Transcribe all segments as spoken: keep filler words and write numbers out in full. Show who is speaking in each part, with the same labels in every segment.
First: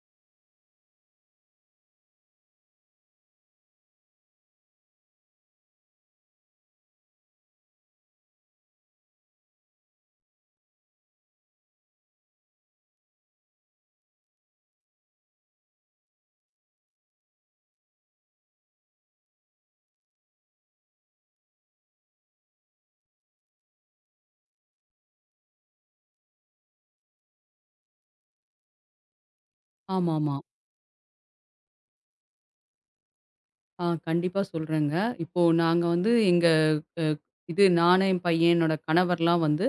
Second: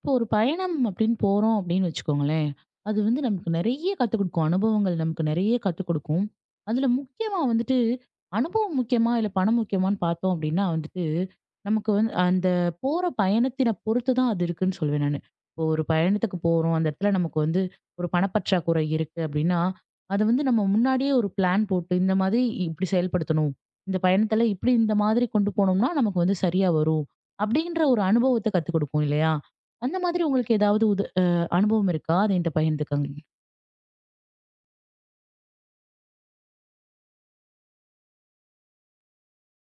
Speaker 1: இப்போ ஒரு பயணம் அப்படின்னு போறோம் அப்படின்னு வச்சுக்கோங்களேன். அது வந்து நமக்கு நெறைய கத்துக் குடுக்கும். அனுபவங்கள் நமக்கு நெறைய கத்துக் குடுக்கும். அதுல முக்கியமா வந்துட்டு, அனுபவம் முக்கியமா? இல்ல பணம் முக்கியமான்னு பார்த்தோம் அப்படின்னா வந்துட்டு, நமக்கு வந்து அந்த போற பயணத்தின பொறுத்து தான் அது இருக்குன்னு சொல்லுவேன் நானு. இப்போ ஒரு பயணத்துக்கு போறோம். அந்த இடத்துல நமக்கு வந்து ஒரு பணப்பற்றாக்குறை இருக்கு அப்படின்னா, அத வந்து நம்ம முன்னாடியே ஒரு பிளான் போட்டு, இந்த மாதிரி இப்படி செயல்படுத்தணும். இந்த பயணத்துல இப்படி இந்த மாதிரி கொண்டு போனோம்னா, நமக்கு வந்து சரியா வரும். அப்படின்ற ஒரு அனுபவத்த கத்துக் குடுக்கும் இல்லையா? அந்த மாதிரி
Speaker 2: ஆமாமா.
Speaker 1: உங்களுக்கு ஏதாவது உத அ அனுபவம் இருக்கா? அத என்ட்ட பகிர்ந்துக்கங்க.
Speaker 2: ஆ கண்டிப்பா சொல்றேங்க. இப்போ நாங்க வந்து எங்க அ இது நானு, என் பையன், என்னோட கணவர்லாம் வந்து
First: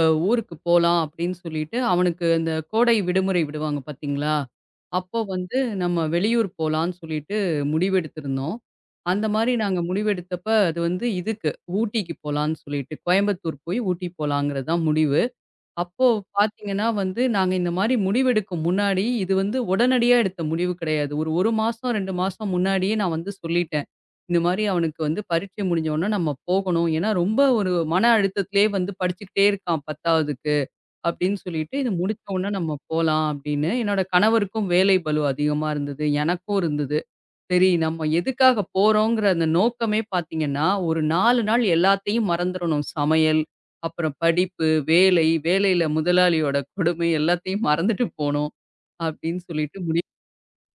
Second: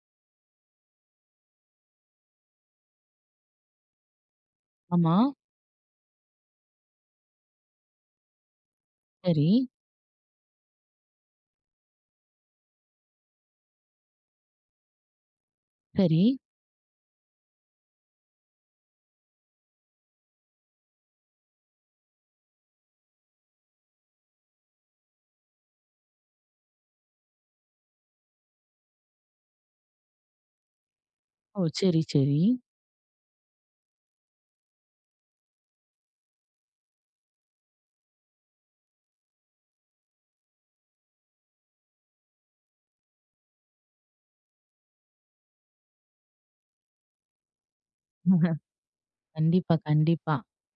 Speaker 2: அ ஊருக்கு போலாம் அப்படின்னு சொல்லிட்டு, அவனுக்கு இந்த கோடை விடுமுறை விடுவாங்க பார்த்தீங்களா?
Speaker 1: ஆமா.
Speaker 2: அப்போ வந்து நம்ம வெளியூர் போலான்னு சொல்லிட்டு முடிவெடுத்திருந்தோம். அந்த
Speaker 1: சரி,
Speaker 2: மாரி நாங்க முடிவெடுத்தப்ப அது வந்து இதுக்கு ஊட்டிக்கு போலான்னு சொல்லிட்டு, கோயம்புத்தூர் போய் ஊட்டி போலாங்கிறது தான் முடிவு. அப்போ
Speaker 1: சரி.
Speaker 2: பார்த்தீங்கன்னா வந்து, நாங்க இந்த மாரி முடிவெடுக்கும் முன்னாடி, இது வந்து உடனடியா எடுத்த முடிவு கிடையாது. ஒரு 1 மாசம், ரெண்டு மாசம் முன்னாடியே நான் வந்து சொல்லிட்டேன். இந்த மாரி அவனுக்கு வந்து பரீட்சை முடிஞ்ச உடனே நம்ம போகணும். ஏன்னா ரொம்ப ஒரு மன அழுத்தத்திலேயே வந்து படிச்சுக்கிட்டே இருக்கான் 10வதுக்கு அப்படின்னு
Speaker 1: ஓ!
Speaker 2: சொல்லிட்டு, இது
Speaker 1: சரி,
Speaker 2: முடிச்ச
Speaker 1: சரி.
Speaker 2: உடனே நம்ம போலாம் அப்படின்னு. என்னோட கணவருக்கும் வேலை பளு அதிகமா இருந்தது. எனக்கும் இருந்தது. சரி, நம்ம எதுக்காக போறோங்கிற அந்த நோக்கமே பார்த்தீங்கன்னா, ஒரு நாலு நாள் எல்லாத்தையும் மறந்துறணும். சமையல், அப்புறம் படிப்பு, வேலை, வேலையில முதலாளியோட கொடுமை எல்லாத்தையும் மறந்துட்டு போணும் அப்டின்னு
Speaker 1: கண்டிப்பா,
Speaker 2: சொல்லிட்டு முடிவு
Speaker 1: கண்டிப்பா.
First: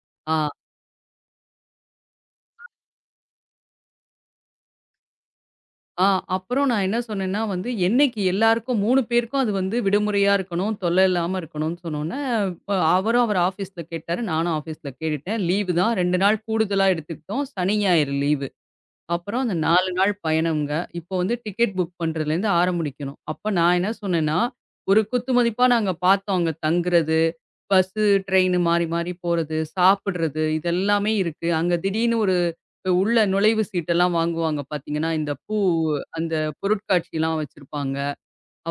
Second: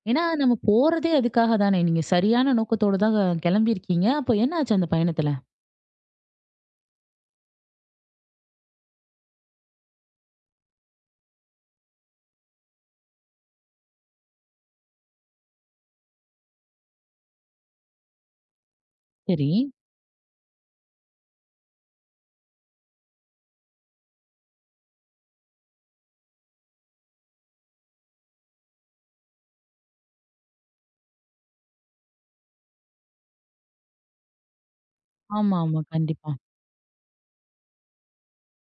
Speaker 1: ஏன்னா
Speaker 2: ஆ,
Speaker 1: நம்ம போறதே அதுக்காக தானே. நீங்க சரியான நோக்கத்தோட தான் கெளம்பியிருக்கீங்க. அப்போ என்னாச்சு அந்த பயணத்துல?
Speaker 2: ஆ அப்புறம் நான் என்ன சொன்னேன்னா வந்து, என்னைக்கு எல்லாருக்கும் மூணு பேருக்கும் அது வந்து விடுமுறையா இருக்கணும், தொல்ல இல்லாம இருக்கணும்னு சொன்னோனே, அ அவரும் அவர் ஆஃபீஸ்ல கேட்டாரு. நானும் ஆஃபீஸ்ல கேட்டுட்டேன். லீவு தான் ரெண்டு நாள் கூடுதலா எடுத்துக்கிட்டோம். சனி, ஞாயிறு லீவு. அப்புறம்
Speaker 1: சரி.
Speaker 2: அந்த நாலு நாள் பயணம்ங்க. இப்போ வந்து டிக்கெட் புக் பண்றதுலேருந்து ஆரம்பிக்கணும். அப்ப நான் என்ன சொன்னேன்னா, ஒரு குத்துமதிப்பா நாங்க பார்த்தோம் அங்க தங்குறது, பஸ்ஸு, ட்ரெயின்னு மாறி மாறி போறது, சாப்பிடுறது இதெல்லாமே இருக்கு. அங்க திடீர்னு ஒரு உள்ள நுழைவு சீட்டெல்லாம் வாங்குவாங்க பார்த்தீங்கன்னா, இந்த பூ
Speaker 1: ஆமா, ஆமா. கண்டிப்பா.
Speaker 2: அந்த பொருட்காட்சிலாம் வச்சிருப்பாங்க.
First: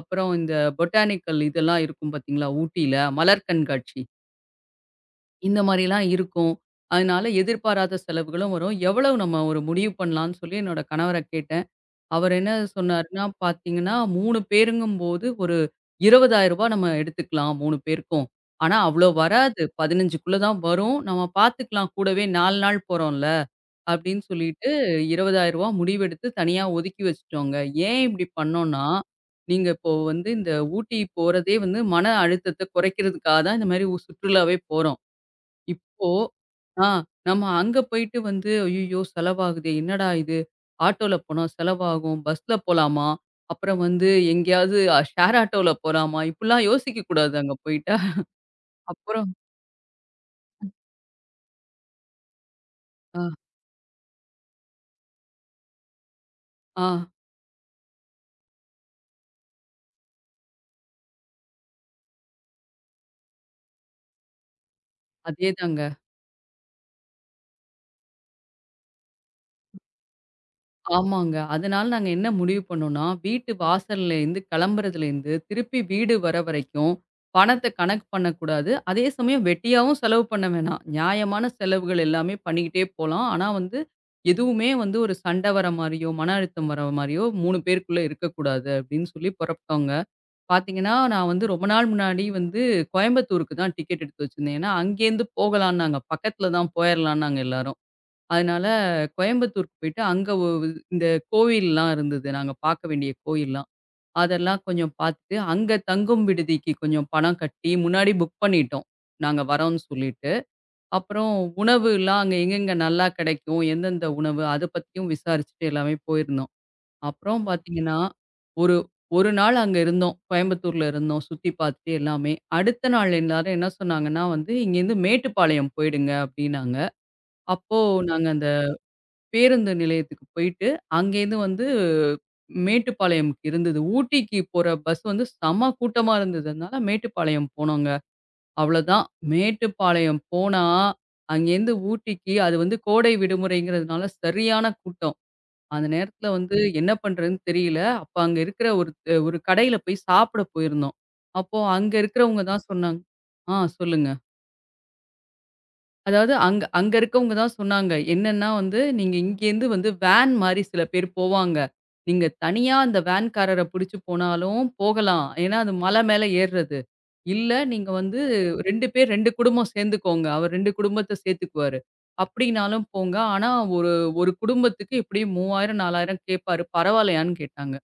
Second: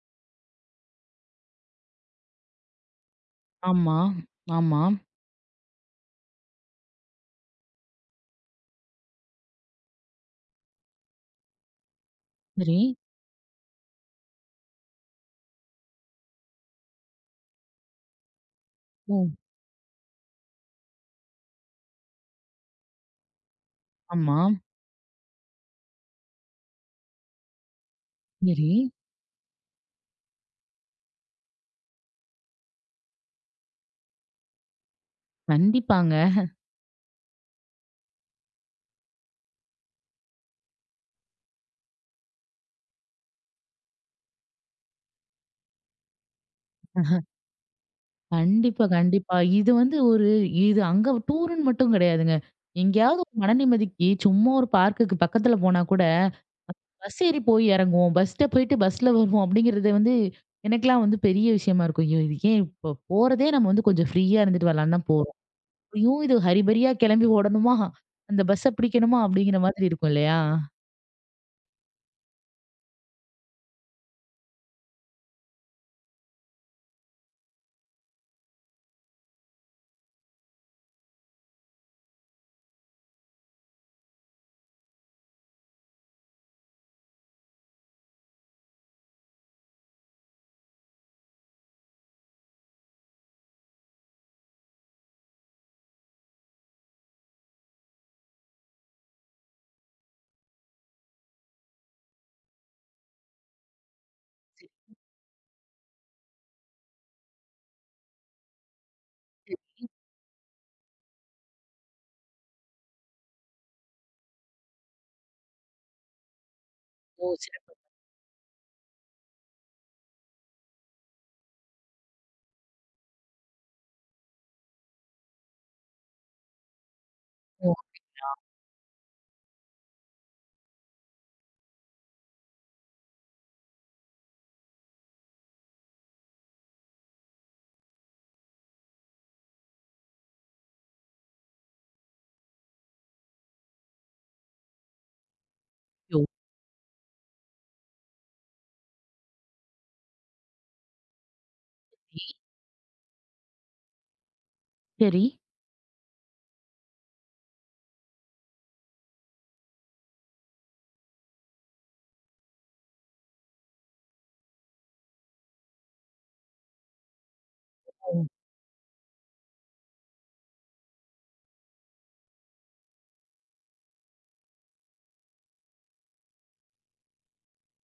Speaker 2: அப்புறம் இந்த பொட்டானிக்கல் இதெல்லாம் இருக்கும் பார்த்தீங்களா, ஊட்டியில மலர்
Speaker 1: ஆமா,
Speaker 2: கண்காட்சி.
Speaker 1: ஆமா.
Speaker 2: இந்த மாரிலாம் இருக்கும். அதனால எதிர்பாராத செலவுகளும் வரும். எவ்வளவு நம்ம ஒரு முடிவு பண்ணலான்னு சொல்லி என்னோட கணவர கேட்டேன். அவர் என்ன
Speaker 1: சரி.
Speaker 2: சொன்னாருன்னா, பார்த்தீங்கன்னா மூணு பேருங்கும்போது ஒரு ரூ. இருபதாயிரம் நம்ம எடுத்துக்கலாம் மூணு பேருக்கும். ஆனா அவ்ளோ
Speaker 1: ஓ!
Speaker 2: வராது. 15க்குள்ள தான் வரும். நம்ம பார்த்துக்கலாம் கூடவே நாலு நாள் போறோம்ல. அப்படின்னு
Speaker 1: ஆமா.
Speaker 2: சொல்லிட்டு ரூ. இருபதாயிரம் முடிவெடுத்து தனியா ஒதுக்கி வச்சுட்டோங்க. ஏன் இப்படி
Speaker 1: சரி.
Speaker 2: பண்ணோம்னா, நீங்க இப்போ வந்து இந்த ஊட்டி போறதே வந்து மன அழுத்தத்த குறைக்கிறதுக்காக தான் இந்த மாரி சுற்றுலாவே போறோம். இப்போ
Speaker 1: கண்டிப்பாங்க.
Speaker 2: ஆ நம்ம அங்க போயிட்டு வந்து, ஐயய்யோ! செலவாகுதே! என்னடா இது? ஆட்டோல போனா செலவாகும். பஸ்ல போலாமா? அப்புறம் வந்து எங்கேயாவது அ ஷேர் ஆட்டோல போலாமா? இப்படிலாம் யோசிக்க கூடாது அங்க போயிட்டா.
Speaker 1: கண்டிப்பா,
Speaker 2: அப்புறம்
Speaker 1: கண்டிப்பா. இது வந்து ஒரு இது அங்க டூருன்னு மட்டும் கெடையாதுங்க. எங்கேயாவது
Speaker 2: ஆ,
Speaker 1: ஒரு மன நிம்மதிக்கு சும்மா ஒரு பார்க்குக்கு பக்கத்துல போனா கூட
Speaker 2: ஆ
Speaker 1: பஸ் ஏறி போய் இறங்குவோம். பஸ்ல போயிட்டு பஸ்ல வருவோம் அப்படிங்கிறது வந்து எனக்கெல்லாம் வந்து பெரிய விஷயமா இருக்கும். ஐயோ! இது ஏன் இப்போ போறதே நம்ம வந்து கொஞ்சம் ஃப்ரீயா இருந்துட்டு வரலான்னு தான் போறோம்.
Speaker 2: அதேதாங்க.
Speaker 1: அப்பயும் இது ஹரிபரியா கிளம்பி ஓடணுமா? அந்த பஸ்ஸ பிடிக்கணுமா? அப்படிங்கிற மாதிரி இருக்கும் இல்லையா?
Speaker 2: ஆமாங்க. அதனால நாங்க என்ன முடிவு பண்ணோம்னா, வீட்டு வாசல்லேருந்து கிளம்புறதுலேருந்து, திருப்பி வீடு வர வரைக்கும் பணத்த கணக்கு பண்ணக்கூடாது. அதே சமயம் வெட்டியாவும் செலவு பண்ண வேணாம். நியாயமான செலவுகள் எல்லாமே பண்ணிக்கிட்டே போலாம். ஆனா வந்து, எதுவுமே வந்து ஒரு சண்டை வர மாரியோ, மன அழுத்தம் வர மாரியோ மூணு பேருக்குள்ள இருக்கக்கூடாது அப்படின்னு சொல்லி புறப்பட்டோங்க. பார்த்தீங்கன்னா, நான் வந்து ரொம்ப நாள் முன்னாடி வந்து கோயம்புத்தூருக்கு தான் டிக்கெட் எடுத்து வச்சிருந்தேன். ஏன்னா, அங்கேருந்து போகலான்னாங்க. பக்கத்துல தான் போயிரலான்னாங்க எல்லாரும். அதனால கோயம்புத்தூருக்கு போயிட்டு அங்க ஒ இந்த கோவில்லாம் இருந்தது. நாங்க பார்க்க வேண்டிய கோயில்லாம். அதெல்லாம் கொஞ்சம் பார்த்துட்டு, அங்க தங்கும் விடுதிக்கு கொஞ்சம் பணம் கட்டி முன்னாடி புக் பண்ணிட்டோம். நாங்க வரோம்ன்னு சொல்லிட்டு. அப்புறம் உணவுலாம் அங்க எங்கெங்க நல்லா கிடைக்கும், எந்தெந்த உணவு அத பத்தியும் விசாரிச்சுட்டு எல்லாமே போயிருந்தோம்.
Speaker 1: ஓ!
Speaker 2: அப்புறம்
Speaker 1: சிறப்பு.
Speaker 2: பார்த்தீங்கன்னா, ஒரு 1 நாள் அங்க இருந்தோம். கோயம்புத்தூர்ல இருந்தோம். சுத்தி பார்த்துட்டு எல்லாமே. அடுத்த நாள் எல்லாரும் என்ன சொன்னாங்கன்னா வந்து, "இங்கேருந்து மேட்டுப்பாளையம் போயிடுங்க" அப்படின்னாங்க. அப்போ
Speaker 1: ஓகே,
Speaker 2: நாங்க அந்த பேருந்து நிலையத்துக்கு போயிட்டு, அங்கேருந்து வந்து மேட்டுப்பாளையம்க்கு இருந்தது. ஊட்டிக்கு போற பஸ் வந்து செம கூட்டமா இருந்ததுனால, மேட்டுப்பாளையம் போனோங்க. அவ்வளோதான். மேட்டுப்பாளையம் போனா, அங்கேருந்து ஊட்டிக்கு அது வந்து கோடை விடுமுறைங்கிறதுனால சரியான கூட்டம். அந்த
Speaker 1: ஓகே.
Speaker 2: நேரத்தில வந்து என்ன பண்றதுன்னு தெரியல. அப்ப அங்க இருக்கிற ஒரு ஒரு கடையில போய் சாப்பிட போயிருந்தோம். அப்போ அங்க
Speaker 1: சரி.
Speaker 2: இருக்கிறவங்க தான் சொன்னாங்க ஆ சொல்லுங்க.
Speaker 1: சரி.
Speaker 2: அதாவது அங்க அங்க இருக்கவங்க தான் சொன்னாங்க. என்னன்னா வந்து, "நீங்க இங்கேருந்து வந்து வேன் மாரி சில பேர் போவாங்க. நீங்க தனியா அந்த வேன்காரர புடிச்சு போனாலும் போகலாம். ஏன்னா, அது மலை மேல ஏறுறது. இல்ல நீங்க வந்து
Speaker 1: ஓ!
Speaker 2: ரெண்டு பேர் ரெண்டு குடும்பம் சேர்ந்துக்கோங்க. அவர் ரெண்டு குடும்பத்த சேர்த்துக்குவாரு. அப்படின்னாலும் போங்க. ஆனா ஒரு ஒரு குடும்பத்துக்கு எப்படியும் மூவாயிரம், நாலாயிரம் கேட்பாரு. பரவாயில்லையான்னு?" கேட்டாங்க.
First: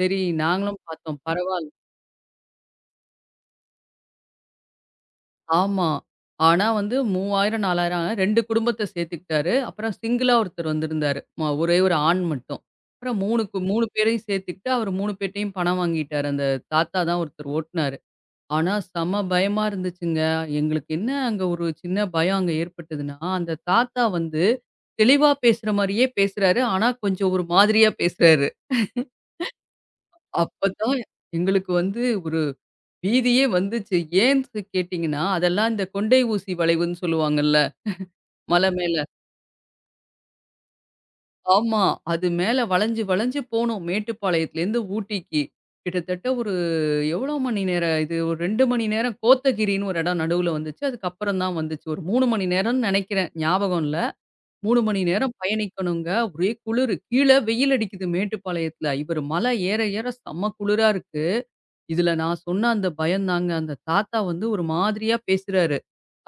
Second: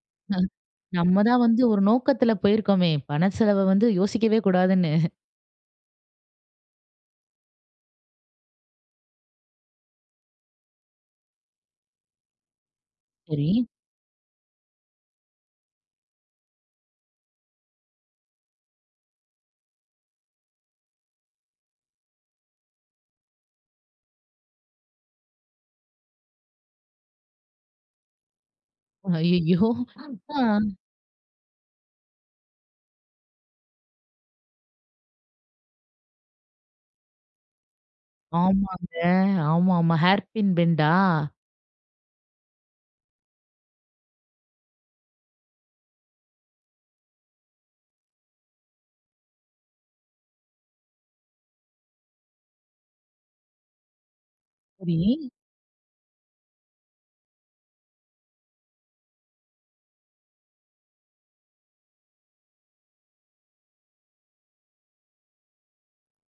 Speaker 2: சரி
Speaker 1: அ
Speaker 2: நாங்களும் பார்த்தோம்.
Speaker 1: நம்ம தான் வந்து
Speaker 2: பரவால்ல.
Speaker 1: ஒரு நோக்கத்துல போயிருக்கோமே! பண செலவ வந்து யோசிக்கவே கூடாதுன்னு.
Speaker 2: ஆமா. ஆனா வந்து மூவாயிரம், நாலாயிரம் ரெண்டு குடும்பத்த சேர்த்துக்கிட்டாரு. அப்புறம் சிங்கிளா ஒருத்தர் வந்திருந்தாரு. ம ஒரே ஒரு ஆண் மட்டும். அப்புறம் 3
Speaker 1: சரி.
Speaker 2: கு மூணு பேரையும் சேர்த்துக்கிட்டு, அவரு மூணு பேர்ட்டயும் பணம் வாங்கிட்டாரு. அந்த தாத்தா தான் ஒருத்தர் ஓட்டுனாரு. ஆனா செம பயமா இருந்துச்சுங்க. எங்களுக்கு என்ன அங்க ஒரு சின்ன பயம் அங்க ஏற்பட்டதுன்னா, அந்த தாத்தா வந்து தெளிவா பேசுற மாரியே பேசுறாரு. ஆனா கொஞ்சம் ஒரு மாதிரியா பேசுறாரு.
Speaker 1: ஐய்யய்யோ! ஆ.
Speaker 2: அப்பதான் எங்களுக்கு வந்து ஒரு பீதியே வந்துச்சு. ஏன்னு கேட்டீங்கன்னா, அதெல்லாம் இந்த கொண்டை ஊசி வளைவுன்னு சொல்லுவாங்கல்ல. மலை
Speaker 1: ஆமாங்க.
Speaker 2: மேல.
Speaker 1: ஆமா, ஆமா. ஹேர் பின் பெண்டா?
Speaker 2: ஆமா. அது மேல வளைஞ்சு வளைஞ்சு போனோம். மேட்டுப்பாளையத்துலேருந்து ஊட்டிக்கு. கிட்டத்தட்ட ஒரு எவ்வளோ மணி நேரம் இது? ஒரு ரெண்டு மணி நேரம் கோத்தகிரின்னு ஒரு இடம் நடுவுல வந்துச்சு. அதுக்கப்புறம் தான் வந்துச்சு. ஒரு மூணு மணி நேரம்னு நெனைக்கிறேன். ஞாபகம் இல்ல. மூணு மணி
Speaker 1: சரி.
Speaker 2: நேரம் பயணிக்கணுங்க. ஒரே குளிரு. கீழ வெயில் அடிக்குது மேட்டுப்பாளையத்துல. இவரு மலை ஏற ஏற செம்ம குளிரா இருக்கு. இதுல நான் சொன்ன அந்த பயந்தாங்க. அந்த தாத்தா வந்து ஒரு மாதிரியா பேசுறாரு.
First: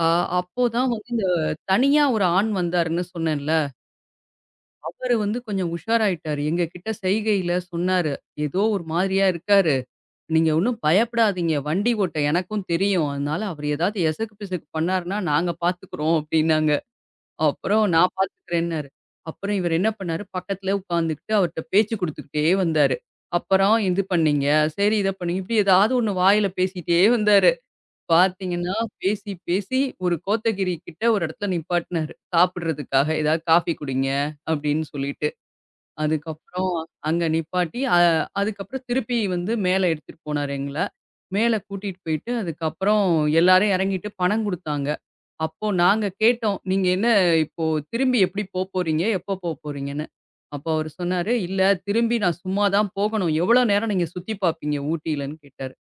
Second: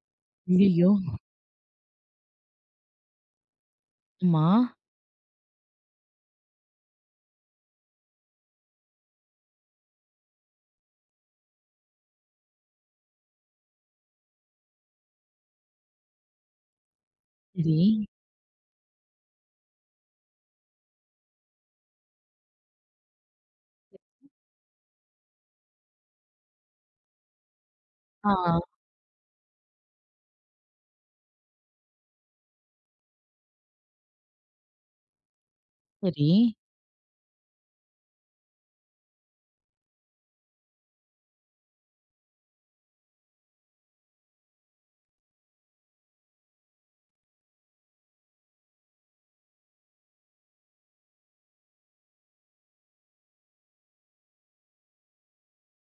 Speaker 2: அ அப்போ
Speaker 1: ஐய்யய்யோ!
Speaker 2: தான் வந்து இந்த தனியா ஒரு ஆண் வந்தாருன்னு சொன்னேன்ல.
Speaker 1: ஆமா.
Speaker 2: அவரு வந்து கொஞ்சம் உஷாராயிட்டாரு. எங்க கிட்ட செய்கையில சொன்னாரு. ஏதோ ஒரு மாதிரியா இருக்காரு. நீங்க ஒண்ணும் பயப்படாதீங்க. வண்டி ஓட்ட எனக்கும் தெரியும். அதனால அவரு ஏதாவது எசக்கு பிசக்கு பண்ணாருன்னா நாங்க பாத்துக்குறோம் அப்டின்னாங்க.
Speaker 1: சரி.
Speaker 2: அப்புறம் நான் பாத்துக்கிறேன்னாரு. அப்புறம் இவரு என்ன பண்ணாரு, பக்கத்திலே உட்காந்துக்கிட்டு அவர்ட்ட பேச்சு குடுத்துக்கிட்டே வந்தாரு. அப்புறம் இது பண்ணீங்க. சரி இத பண்ணீங்க. இப்படி ஏதாவது ஒண்ணு வாயில பேசிட்டே வந்தாரு.
Speaker 1: ஆ.
Speaker 2: பாத்தீங்கன்னா, பேசி பேசி ஒரு கோத்தகிரி கிட்ட ஒரு இடத்துல நிப்பாட்டினாரு. சாப்பிடுறதுக்காக ஏதாவது காஃபி குடிங்க அப்டின்னு சொல்லிட்டு.
Speaker 1: சரி.
Speaker 2: அதுக்கப்புறம் அங்க நிப்பாட்டி, அ அதுக்கப்புறம் திருப்பி வந்து மேல எடுத்துட்டு போனாரு எங்கள. மேல கூட்டிட்டு போயிட்டு, அதுக்கப்புறம் எல்லாரும் இறங்கிட்டு பணம் குடுத்தாங்க. அப்போ நாங்க கேட்டோம். "நீங்க என்ன இப்போ திரும்பி எப்படி போப்போறீங்க? எப்போ போப்போறீங்கன்னு?" அப்போ அவரு சொன்னாரு, "இல்ல திரும்பி நான் சும்மா தான் போகணும். எவ்வளோ நேரம் நீங்க சுத்தி பார்ப்பீங்க ஊட்டிலன்னு?" கேட்டாரு.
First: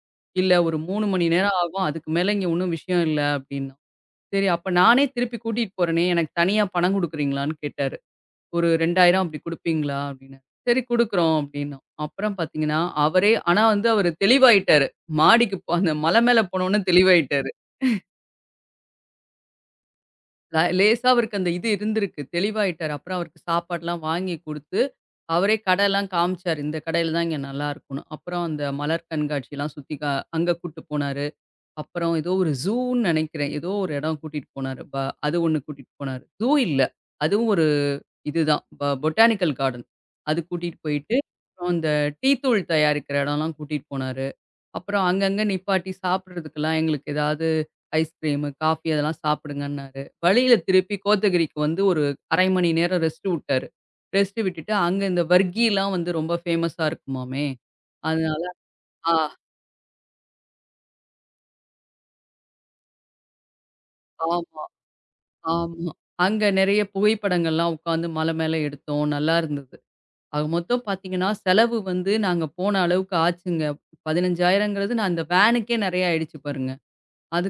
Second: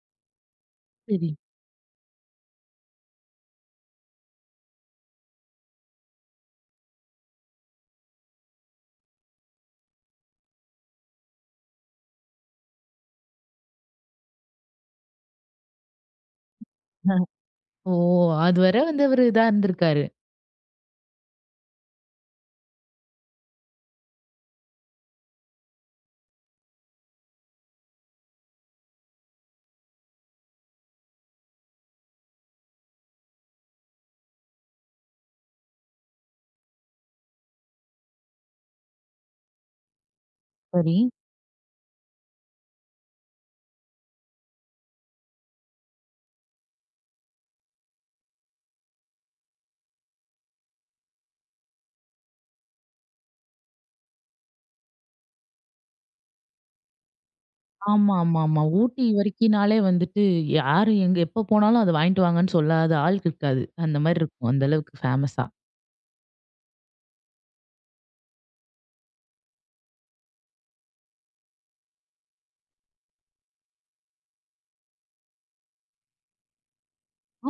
Speaker 2: "இல்ல ஒரு மூணு மணி
Speaker 1: சரி.
Speaker 2: நேரம் ஆகும். அதுக்கு மேல இங்க ஒண்ணும் விஷயம் இல்ல" அப்படின்னோம். சரி அப்ப நானே திருப்பி கூட்டிட்டு போறேனே, எனக்கு தனியா பணம் குடுக்குறீங்களான்னு கேட்டாரு. ஒரு இரண்டாயிரம் அப்படி குடுப்பீங்களா? அப்படின்னு. சரி குடுக்குறோம் அப்படின்னோம். அப்புறம் பார்த்தீங்கன்னா, அவரே ஆனா வந்து அவரு தெளிவாயிட்டாரு. மாடிக்கு போ அந்த மலை மேல போனோனே
Speaker 1: அஹ்,
Speaker 2: தெளிவாயிட்டாரு.
Speaker 1: ஓ! அதுவரை வந்து அவரு இதா இருந்திருக்காரு.
Speaker 2: ல லேசா அவருக்கு அந்த இது இருந்திருக்கு. தெளிவாயிட்டாரு. அப்புறம் அவருக்கு சாப்பாடுலாம் வாங்கி குடுத்து, அவரே கடைலாம் காமிச்சாரு. இந்த கடையில தான் இங்க நல்லாருக்கும்னு. அப்புறம் அந்த மலர் கண்காட்சிலாம் சுத்தி கா அங்க கூட்டு போனாரு. அப்புறம் ஏதோ ஒரு ஜூன்னு நெனைக்கிறேன். ஏதோ ஒரு இடம் கூட்டிட்டு போனாரு. ப அது ஒண்ணு கூட்டிட்டு போனாரு. ஜூ இல்ல. அதுவும் ஒரு இதுதான் ப பொட்டானிக்கல் கார்டன். அது கூட்டிட்டு
Speaker 1: சரி.
Speaker 2: போயிட்டு, அப்புறம் இந்த டீ தூள் தயாரிக்கிற இடம்லாம் கூட்டிட்டு போனாரு. அப்புறம் அங்கங்க நிப்பாட்டி சாப்பிடுறதுக்கெல்லாம் எங்களுக்கு ஏதாவது ஐஸ்கிரீமு, காஃபி அதெல்லாம் சாப்பிடுங்கன்னாரு. வழியில திருப்பி கோத்தகிரிக்கு வந்து ஒரு அரை மணி நேரம் ரெஸ்ட் விட்டாரு. ரெஸ்ட் விட்டுட்டு அங்க இந்த வர்கிலாம் வந்து ரொம்ப ஃபேமஸா இருக்குமாமே.
Speaker 1: ஆமா, ஆமா,
Speaker 2: அதனால
Speaker 1: ஆமா. ஊட்டி
Speaker 2: ஆ
Speaker 1: வரைக்கும்னாலே வந்துட்டு யாரு எங்க எப்ப போனாலும் அத வாங்கிட்டு வாங்கன்னு சொல்லாத ஆள் இருக்காது. அந்த மாரி இருக்கும்.
Speaker 2: ஆமா,
Speaker 1: அந்த அளவுக்கு ஃபேமஸா.
Speaker 2: ஆமா. அங்க நெறைய புகைப்படங்கள்லாம் உட்காந்து மலை மேல எடுத்தோம். நல்லா இருந்தது. ஆக மொத்தம் பார்த்தீங்கன்னா, செலவு வந்து நாங்க போன அளவுக்கு ஆச்சுங்க. 15,000ங்கிறது நான் அந்த வேனுக்கே நெறைய ஆயிடுச்சு பாருங்க.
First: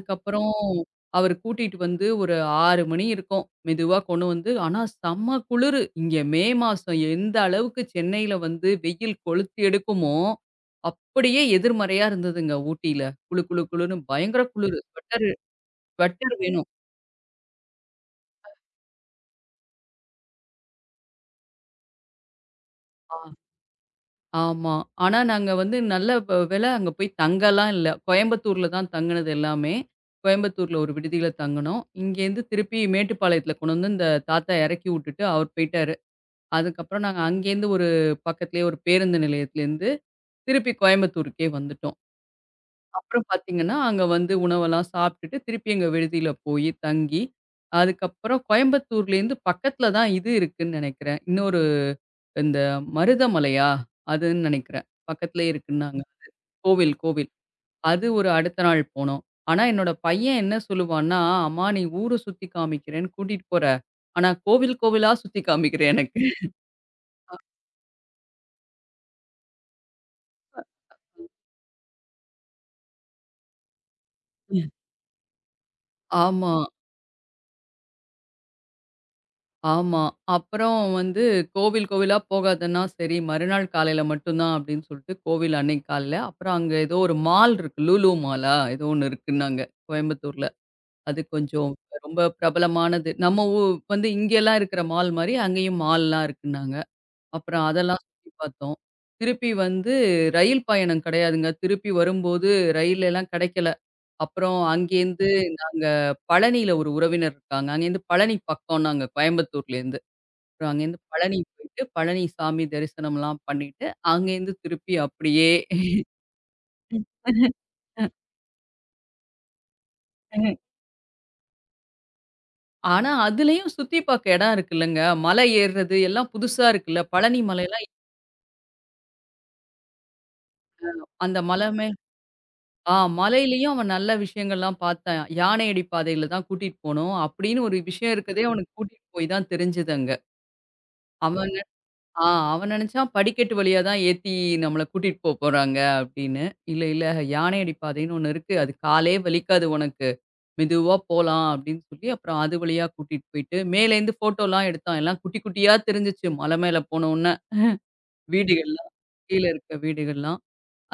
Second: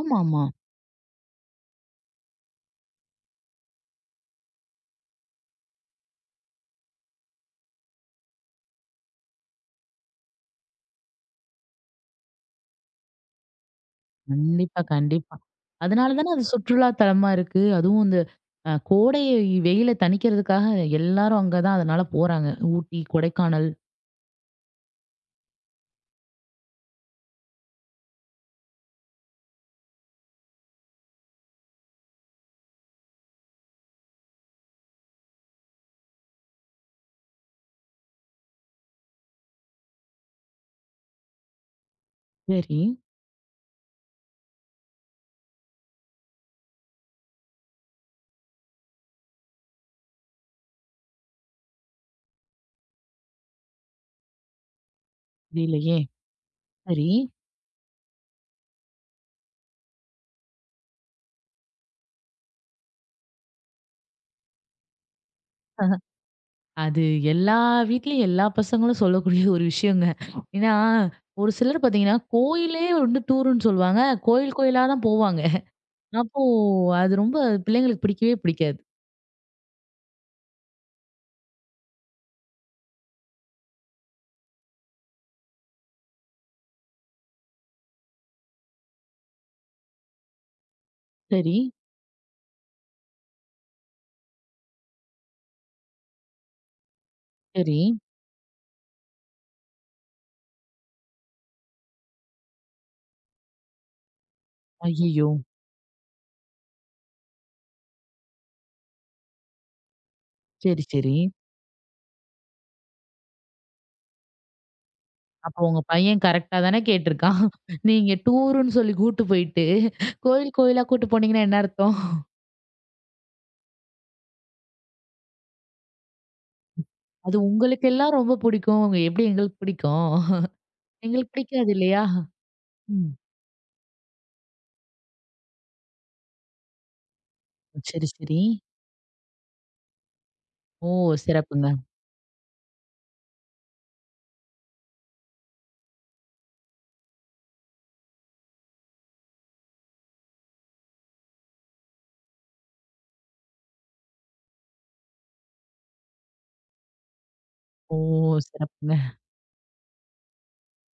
Speaker 1: ஆமாமா.
Speaker 2: அவரு கூட்டிட்டு வந்து ஒரு ஆறு மணி இருக்கும். மெதுவா கொண்டு வந்து ஆனா செம்ம குளிரு. இங்க மே மாசம் எந்த அளவுக்கு சென்னையில வந்து வெயில் கொளுத்தி எடுக்குமோ, அப்படியே எதிர்மறையா இருந்ததுங்க ஊட்டியில. குளு குளு குளுன்னு பயங்கர குளிரு.
Speaker 1: கண்டிப்பா,
Speaker 2: ஸ்வெட்டரு
Speaker 1: கண்டிப்பா. அதனால தானே
Speaker 2: ஸ்வெட்டர்
Speaker 1: அது
Speaker 2: வேணும்.
Speaker 1: சுற்றுலா தலமா இருக்கு. அதுவும் இந்த அ கோடை வெயில தணிக்கிறதுக்காக எல்லாரும் அங்க தான் அதனால போறாங்க. ஊட்டி,
Speaker 2: ஆ.
Speaker 1: கொடைக்கானல்.
Speaker 2: ஆமா. ஆனா நாங்க வந்து நல்ல வ வேள அங்க போய் தங்கலாம் இல்ல. கோயம்புத்தூர்ல தான் தங்குனது எல்லாமே. கோயம்புத்தூர்ல ஒரு விடுதியில தங்குனோம். இங்கேருந்து திருப்பி மேட்டுப்பாளையத்துல கொண்டு வந்து இந்த தாத்தா எறக்கி விட்டுட்டு அவர் போயிட்டாரு. அதுக்கப்புறம் நாங்க அங்கேருந்து ஒரு பக்கத்துலயே ஒரு பேருந்து நிலையத்துலேருந்து திருப்பி கோயம்புத்தூருக்கே வந்துட்டோம்.
Speaker 1: சரி.
Speaker 2: அப்புறம் பார்த்தீங்கன்னா, அங்க வந்து உணவெல்லாம் சாப்பிட்டுட்டு திருப்பி எங்க விடுதியில போய் தங்கி, அதுக்கப்புறம் கோயம்புத்தூர்லேருந்து பக்கத்துல தான் இது இருக்குன்னு நெனைக்கிறேன். இன்னொரு இந்த மருதமலையா? அதுன்னு நெனைக்கிறேன். பக்கத்துலயே
Speaker 1: தெரியலையே!
Speaker 2: இருக்குன்னாங்க. கோவில்,
Speaker 1: சரி.
Speaker 2: கோவில். அது ஒரு அடுத்த நாள் போனோம். ஆனா, என்னோட பையன் என்ன சொல்லுவான்னா, "அம்மா நீ ஊரு சுத்தி காமிக்கிறேன்னு கூட்டிட்டு போற. ஆனா, கோவில், கோவிலா சுத்தி காமிக்கிற எனக்கு."
Speaker 1: அது எல்லா வீட்லயும் எல்லா பசங்களும் சொல்லக்கூடிய ஒரு விஷயங்க. ஏன்னா, ஒரு சிலர் பார்த்தீங்கன்னா, கோயிலே வந்து டூருன்னு சொல்லுவாங்க. கோயில் கோயிலா தான் போவாங்க. அப்போ
Speaker 2: ஆமா,
Speaker 1: அது ரொம்ப பிள்ளைங்களுக்கு பிடிக்கவே பிடிக்காது.
Speaker 2: ஆமா. அப்புறம் வந்து கோவில், கோவிலா போகாதன்னா, சரி மறுநாள் காலையில மட்டும் தான் அப்படின்னு சொல்லிட்டு கோவில் அன்னைக்கு காலையில, அப்புறம் அங்க ஏதோ ஒரு மால் இருக்கு. லூலூ மாலா? ஏதோ ஒண்ணு இருக்குன்னாங்க கோயம்புத்தூர்ல. அது
Speaker 1: சரி,
Speaker 2: கொஞ்சம் ரொம்ப பிரபலமானது. நம்ம ஊ வந்து இங்கலாம் இருக்கிற மால் மாரி, அங்கேயும் மால்லாம் இருக்குன்னாங்க. அப்புறம்
Speaker 1: சரி.
Speaker 2: அதெல்லாம் சுத்தி பார்த்தோம். திருப்பி வந்து ரயில் பயணம் கிடையாதுங்க. திருப்பி வரும்போது ரயில் எல்லாம் கிடைக்கல. அப்புறம் அங்கேருந்து
Speaker 1: ஐய்யய்யோ!
Speaker 2: நாங்க பழனியில ஒரு உறவினர் இருக்காங்க. அங்கேருந்து பழனி பக்கம் நாங்க கோயம்புத்தூர்லேருந்து. அப்புறம்
Speaker 1: சரி,
Speaker 2: அங்கேருந்து
Speaker 1: சரி.
Speaker 2: பழனி போயிட்டு, பழனி சாமி தரிசனம்லாம் பண்ணிட்டு, அங்கேருந்து திருப்பி அப்படியே
Speaker 1: அப்போ உங்க பையன் கரெக்ட்டா தானே கேட்டுருக்கான். நீங்க டூருன்னு சொல்லி கூட்டு போயிட்டு, கோயில் கோயிலா கூட்டு போனீங்கன்னா என்ன அர்த்தம்?
Speaker 2: ஆனா அதுலயும் சுத்தி பார்க்க இடம் இருக்குல்லங்க. மலை ஏறுறது எல்லாம் புதுசா இருக்குல்ல.
Speaker 1: அது
Speaker 2: பழனி மலைலாம்
Speaker 1: உங்களுக்கெல்லாம் ரொம்ப பிடிக்கும். உங்க எப்படி எங்களுக்கு பிடிக்கும்? எங்களுக்கு
Speaker 2: அந்த மலை
Speaker 1: பிடிக்காது இல்லையா?
Speaker 2: ஆ
Speaker 1: ம்.
Speaker 2: மலையிலயும் அவன் நல்ல விஷயங்கள்லாம் பார்த்தான். யானையடி பாதையில தான் கூட்டிட்டு போனோம். அப்படின்னு ஒரு
Speaker 1: சரி,
Speaker 2: விஷயம்
Speaker 1: சரி.
Speaker 2: இருக்கதே அவனுக்கு கூட்டிட்டு போய் தான் தெரிஞ்சது அங்க.
Speaker 1: ஓ!
Speaker 2: அவன் நெ-
Speaker 1: சிறப்புங்க.
Speaker 2: ஆ அவன் நினைச்சான் படிக்கட்டு வழியா தான் ஏத்தி நம்மள கூட்டிட்டு போ போறாங்க அப்படின்னு. இல்ல இல்ல யானையடி பாதைன்னு ஒண்ணு இருக்கு. அது காலே வலிக்காது உனக்கு. மெதுவா போலாம் அப்படின்னு சொல்லி அப்புறம் அது வழியா கூட்டிட்டு போயிட்டு மேலேருந்து ஃபோட்டோலாம் எடுத்தான். எல்லாம் குட்டி குட்டியா தெரிஞ்சுச்சு மலை மேல போன உடனே.
Speaker 1: ஓ!
Speaker 2: வீடுகள்லாம்
Speaker 1: சிறப்புங்க.
Speaker 2: கீழ இருக்க வீடுகள்லாம்.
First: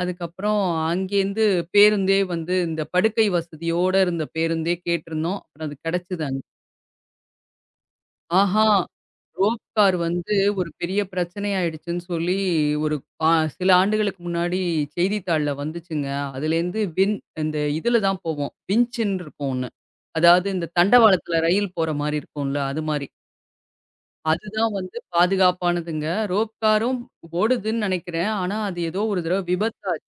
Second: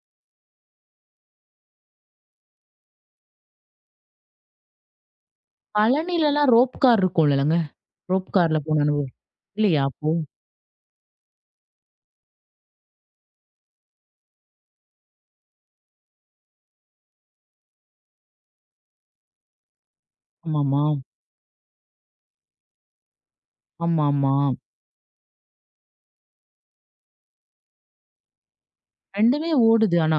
Speaker 2: அதுக்கப்புறம் அங்கேருந்து பேருந்தே வந்து இந்த படுக்கை வசதியோட இருந்த பேருந்தே கேட்டிருந்தோம். அப்புறம் அது கிடைச்சது அங்க.
Speaker 1: பழனிலலாம் ரோப் கார் இருக்கும் இல்லலங்க. ரோப் கார்ல
Speaker 2: ஆஹா!
Speaker 1: போன அனுபவம்.
Speaker 2: ரோப்
Speaker 1: இல்லையா
Speaker 2: கார்
Speaker 1: அப்போ?
Speaker 2: வந்து ஒரு பெரிய பிரச்சனை ஆயிடுச்சுன்னு சொல்லி ஒரு ஆ சில ஆண்டுகளுக்கு முன்னாடி செய்தித்தாள்ல வந்துச்சுங்க. அதுலேருந்து வின் இந்த இதுல தான் போவோம். விஞ்சுன்னு இருக்கும் ஒண்ணு. அதாவது இந்த
Speaker 1: ஆமாமா.
Speaker 2: தண்டவாளத்துல ரயில் போற மாரி இருக்கும்ல, அது மாரி.
Speaker 1: ஆமாமா.
Speaker 2: அதுதான் வந்து பாதுகாப்பானதுங்க. ரோப் காரும் ஓடுதுன்னு நினைக்கிறேன். ஆனா, அது ஏதோ ஒரு தடவ
Speaker 1: ரெண்டுமே ஓடுது
Speaker 2: விபத்தாச்சு.
Speaker 1: ஆனா.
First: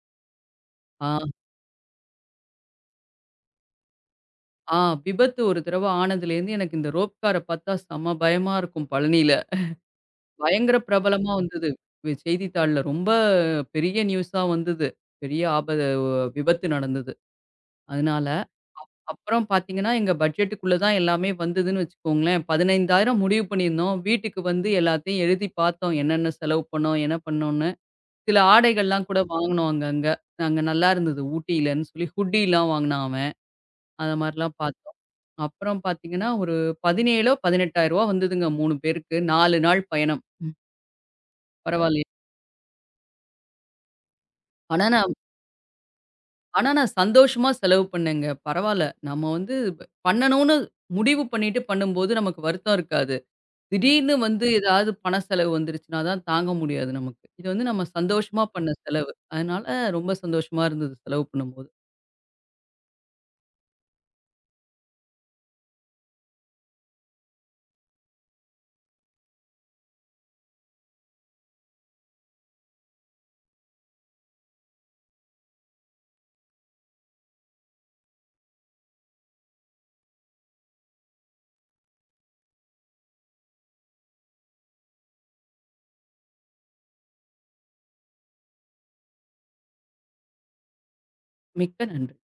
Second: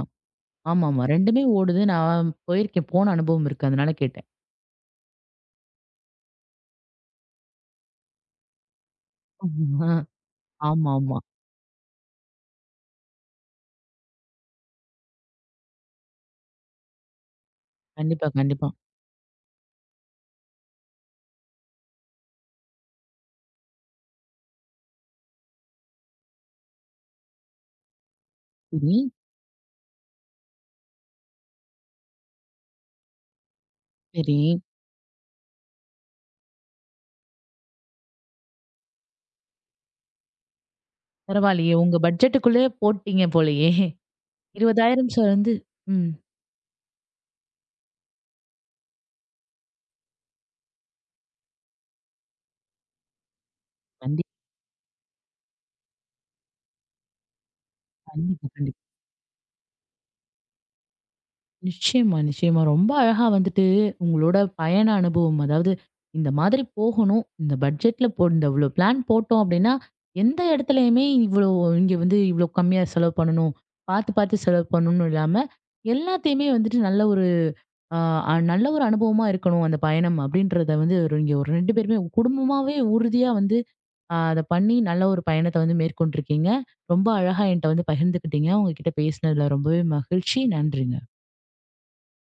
Speaker 1: ஆமாமா.
Speaker 2: ஆ.
Speaker 1: 2மே ஓடுது. நான் போயிருக்கேன். போன அனுபவம் இருக்கு. அதனால கேட்டேன்.
Speaker 2: ஆ விபத்து ஒரு தடவ ஆனதுலேருந்து எனக்கு இந்த ரோப் கார பார்த்தா செம பயமா இருக்கும் பழனியில.
Speaker 1: ஆமா.
Speaker 2: பயங்கர
Speaker 1: ஆமாமா.
Speaker 2: பிரபலமா வந்தது. வி செய்தித்தாள்ல ரொம்ப பெரிய நியூஸா வந்தது. பெரிய ஆப விபத்து நடந்தது. அதனால
Speaker 1: கண்டிப்பா, கண்டிப்பா.
Speaker 2: அப்புறம் பார்த்தீங்கன்னா, எங்க பட்ஜெட்டுக்குள்ள தான் எல்லாமே வந்ததுன்னு வச்சுக்கோங்களேன். பதினைந்தாயிரம் முடிவு பண்ணியிருந்தோம். வீட்டுக்கு வந்து எல்லாத்தையும் எழுதி பார்த்தோம். என்னென்ன செலவு பண்ணோம், என்ன பண்ணோம்ன்னு. சில
Speaker 1: சரி,
Speaker 2: ஆடைகள்லாம் கூட வாங்கினோம் அங்கங்க. அங்க நல்லா இருந்தது ஊட்டியிலன்னு சொல்லி ஹுட்டிலாம் வாங்கினான் அவன். அந்த
Speaker 1: சரி.
Speaker 2: மாரிலாம் பார்த்தோம். அப்புறம் பார்த்தீங்கன்னா, ஒரு 17ஓ, பதினெட்டாயிரம் வந்ததுங்க மூணு பேருக்கு. நாலு நாள் பயணம். ம்.
Speaker 1: பரவாயில்லையே! உங்க
Speaker 2: பரவாயில்லையே!
Speaker 1: பட்ஜெட்டுக்குள்ளயே போட்டீங்க போலயே!
Speaker 2: ஆனா நான்
Speaker 1: இருபதாயிரம் சேர்ந்து ம்.
Speaker 2: ஆனா நான் சந்தோஷமா செலவு பண்ணேங்க. பரவால்ல. நம்ம வந்து ப- பண்ணணும்னு முடிவு பண்ணிட்டு பண்ணும்போது நமக்கு வருத்தம் இருக்காது. திடீர்னு
Speaker 1: கண்டிப்பா,
Speaker 2: வந்து ஏதாவது பண செலவு வந்துருச்சுனா தான் தாங்க முடியாது நமக்கு. இது வந்து நம்ம சந்தோஷமா
Speaker 1: கண்டிப்பா,
Speaker 2: பண்ண
Speaker 1: கண்டிப்பா.
Speaker 2: செலவு. அதனால ரொம்ப சந்தோஷமா இருந்தது செலவு பண்ணும்போது.
Speaker 1: நிச்சயமா, நிச்சயமா. ரொம்ப அழகா வந்துட்டு உங்களோட பயண அனுபவம், அதாவது இந்த மாதிரி போகணும். இந்த பட்ஜெட்ல போ இந்த இவ்ளோ பிளான் போட்டோம் அப்டின்னா, எந்த இடத்துலயுமே இவ்ளோ இங்க வந்து இவ்ளோ கம்மியா செலவு பண்ணணும். பார்த்து, பார்த்து செலவு பண்ணணும்னு இல்லாம, எல்லாத்தையுமே வந்துட்டு நல்ல ஒரு அ அ நல்ல ஒரு அனுபவமா இருக்கணும் அந்த பயணம் அப்டின்றத வந்து ஒரு இங்க ஒரு ரெண்டு பேருமே குடும்பமாவே உறுதியா வந்து அ அத பண்ணி நல்ல ஒரு பயணத்த வந்து மேற்கொண்டிருக்கீங்க. ரொம்ப அழகா என்ட்ட வந்து பகிர்ந்துக்கிட்டீங்க. உங்க கிட்ட பேசினதுல ரொம்பவே மகிழ்ச்சி. நன்றிங்க.
Speaker 2: மிக்க நன்றி.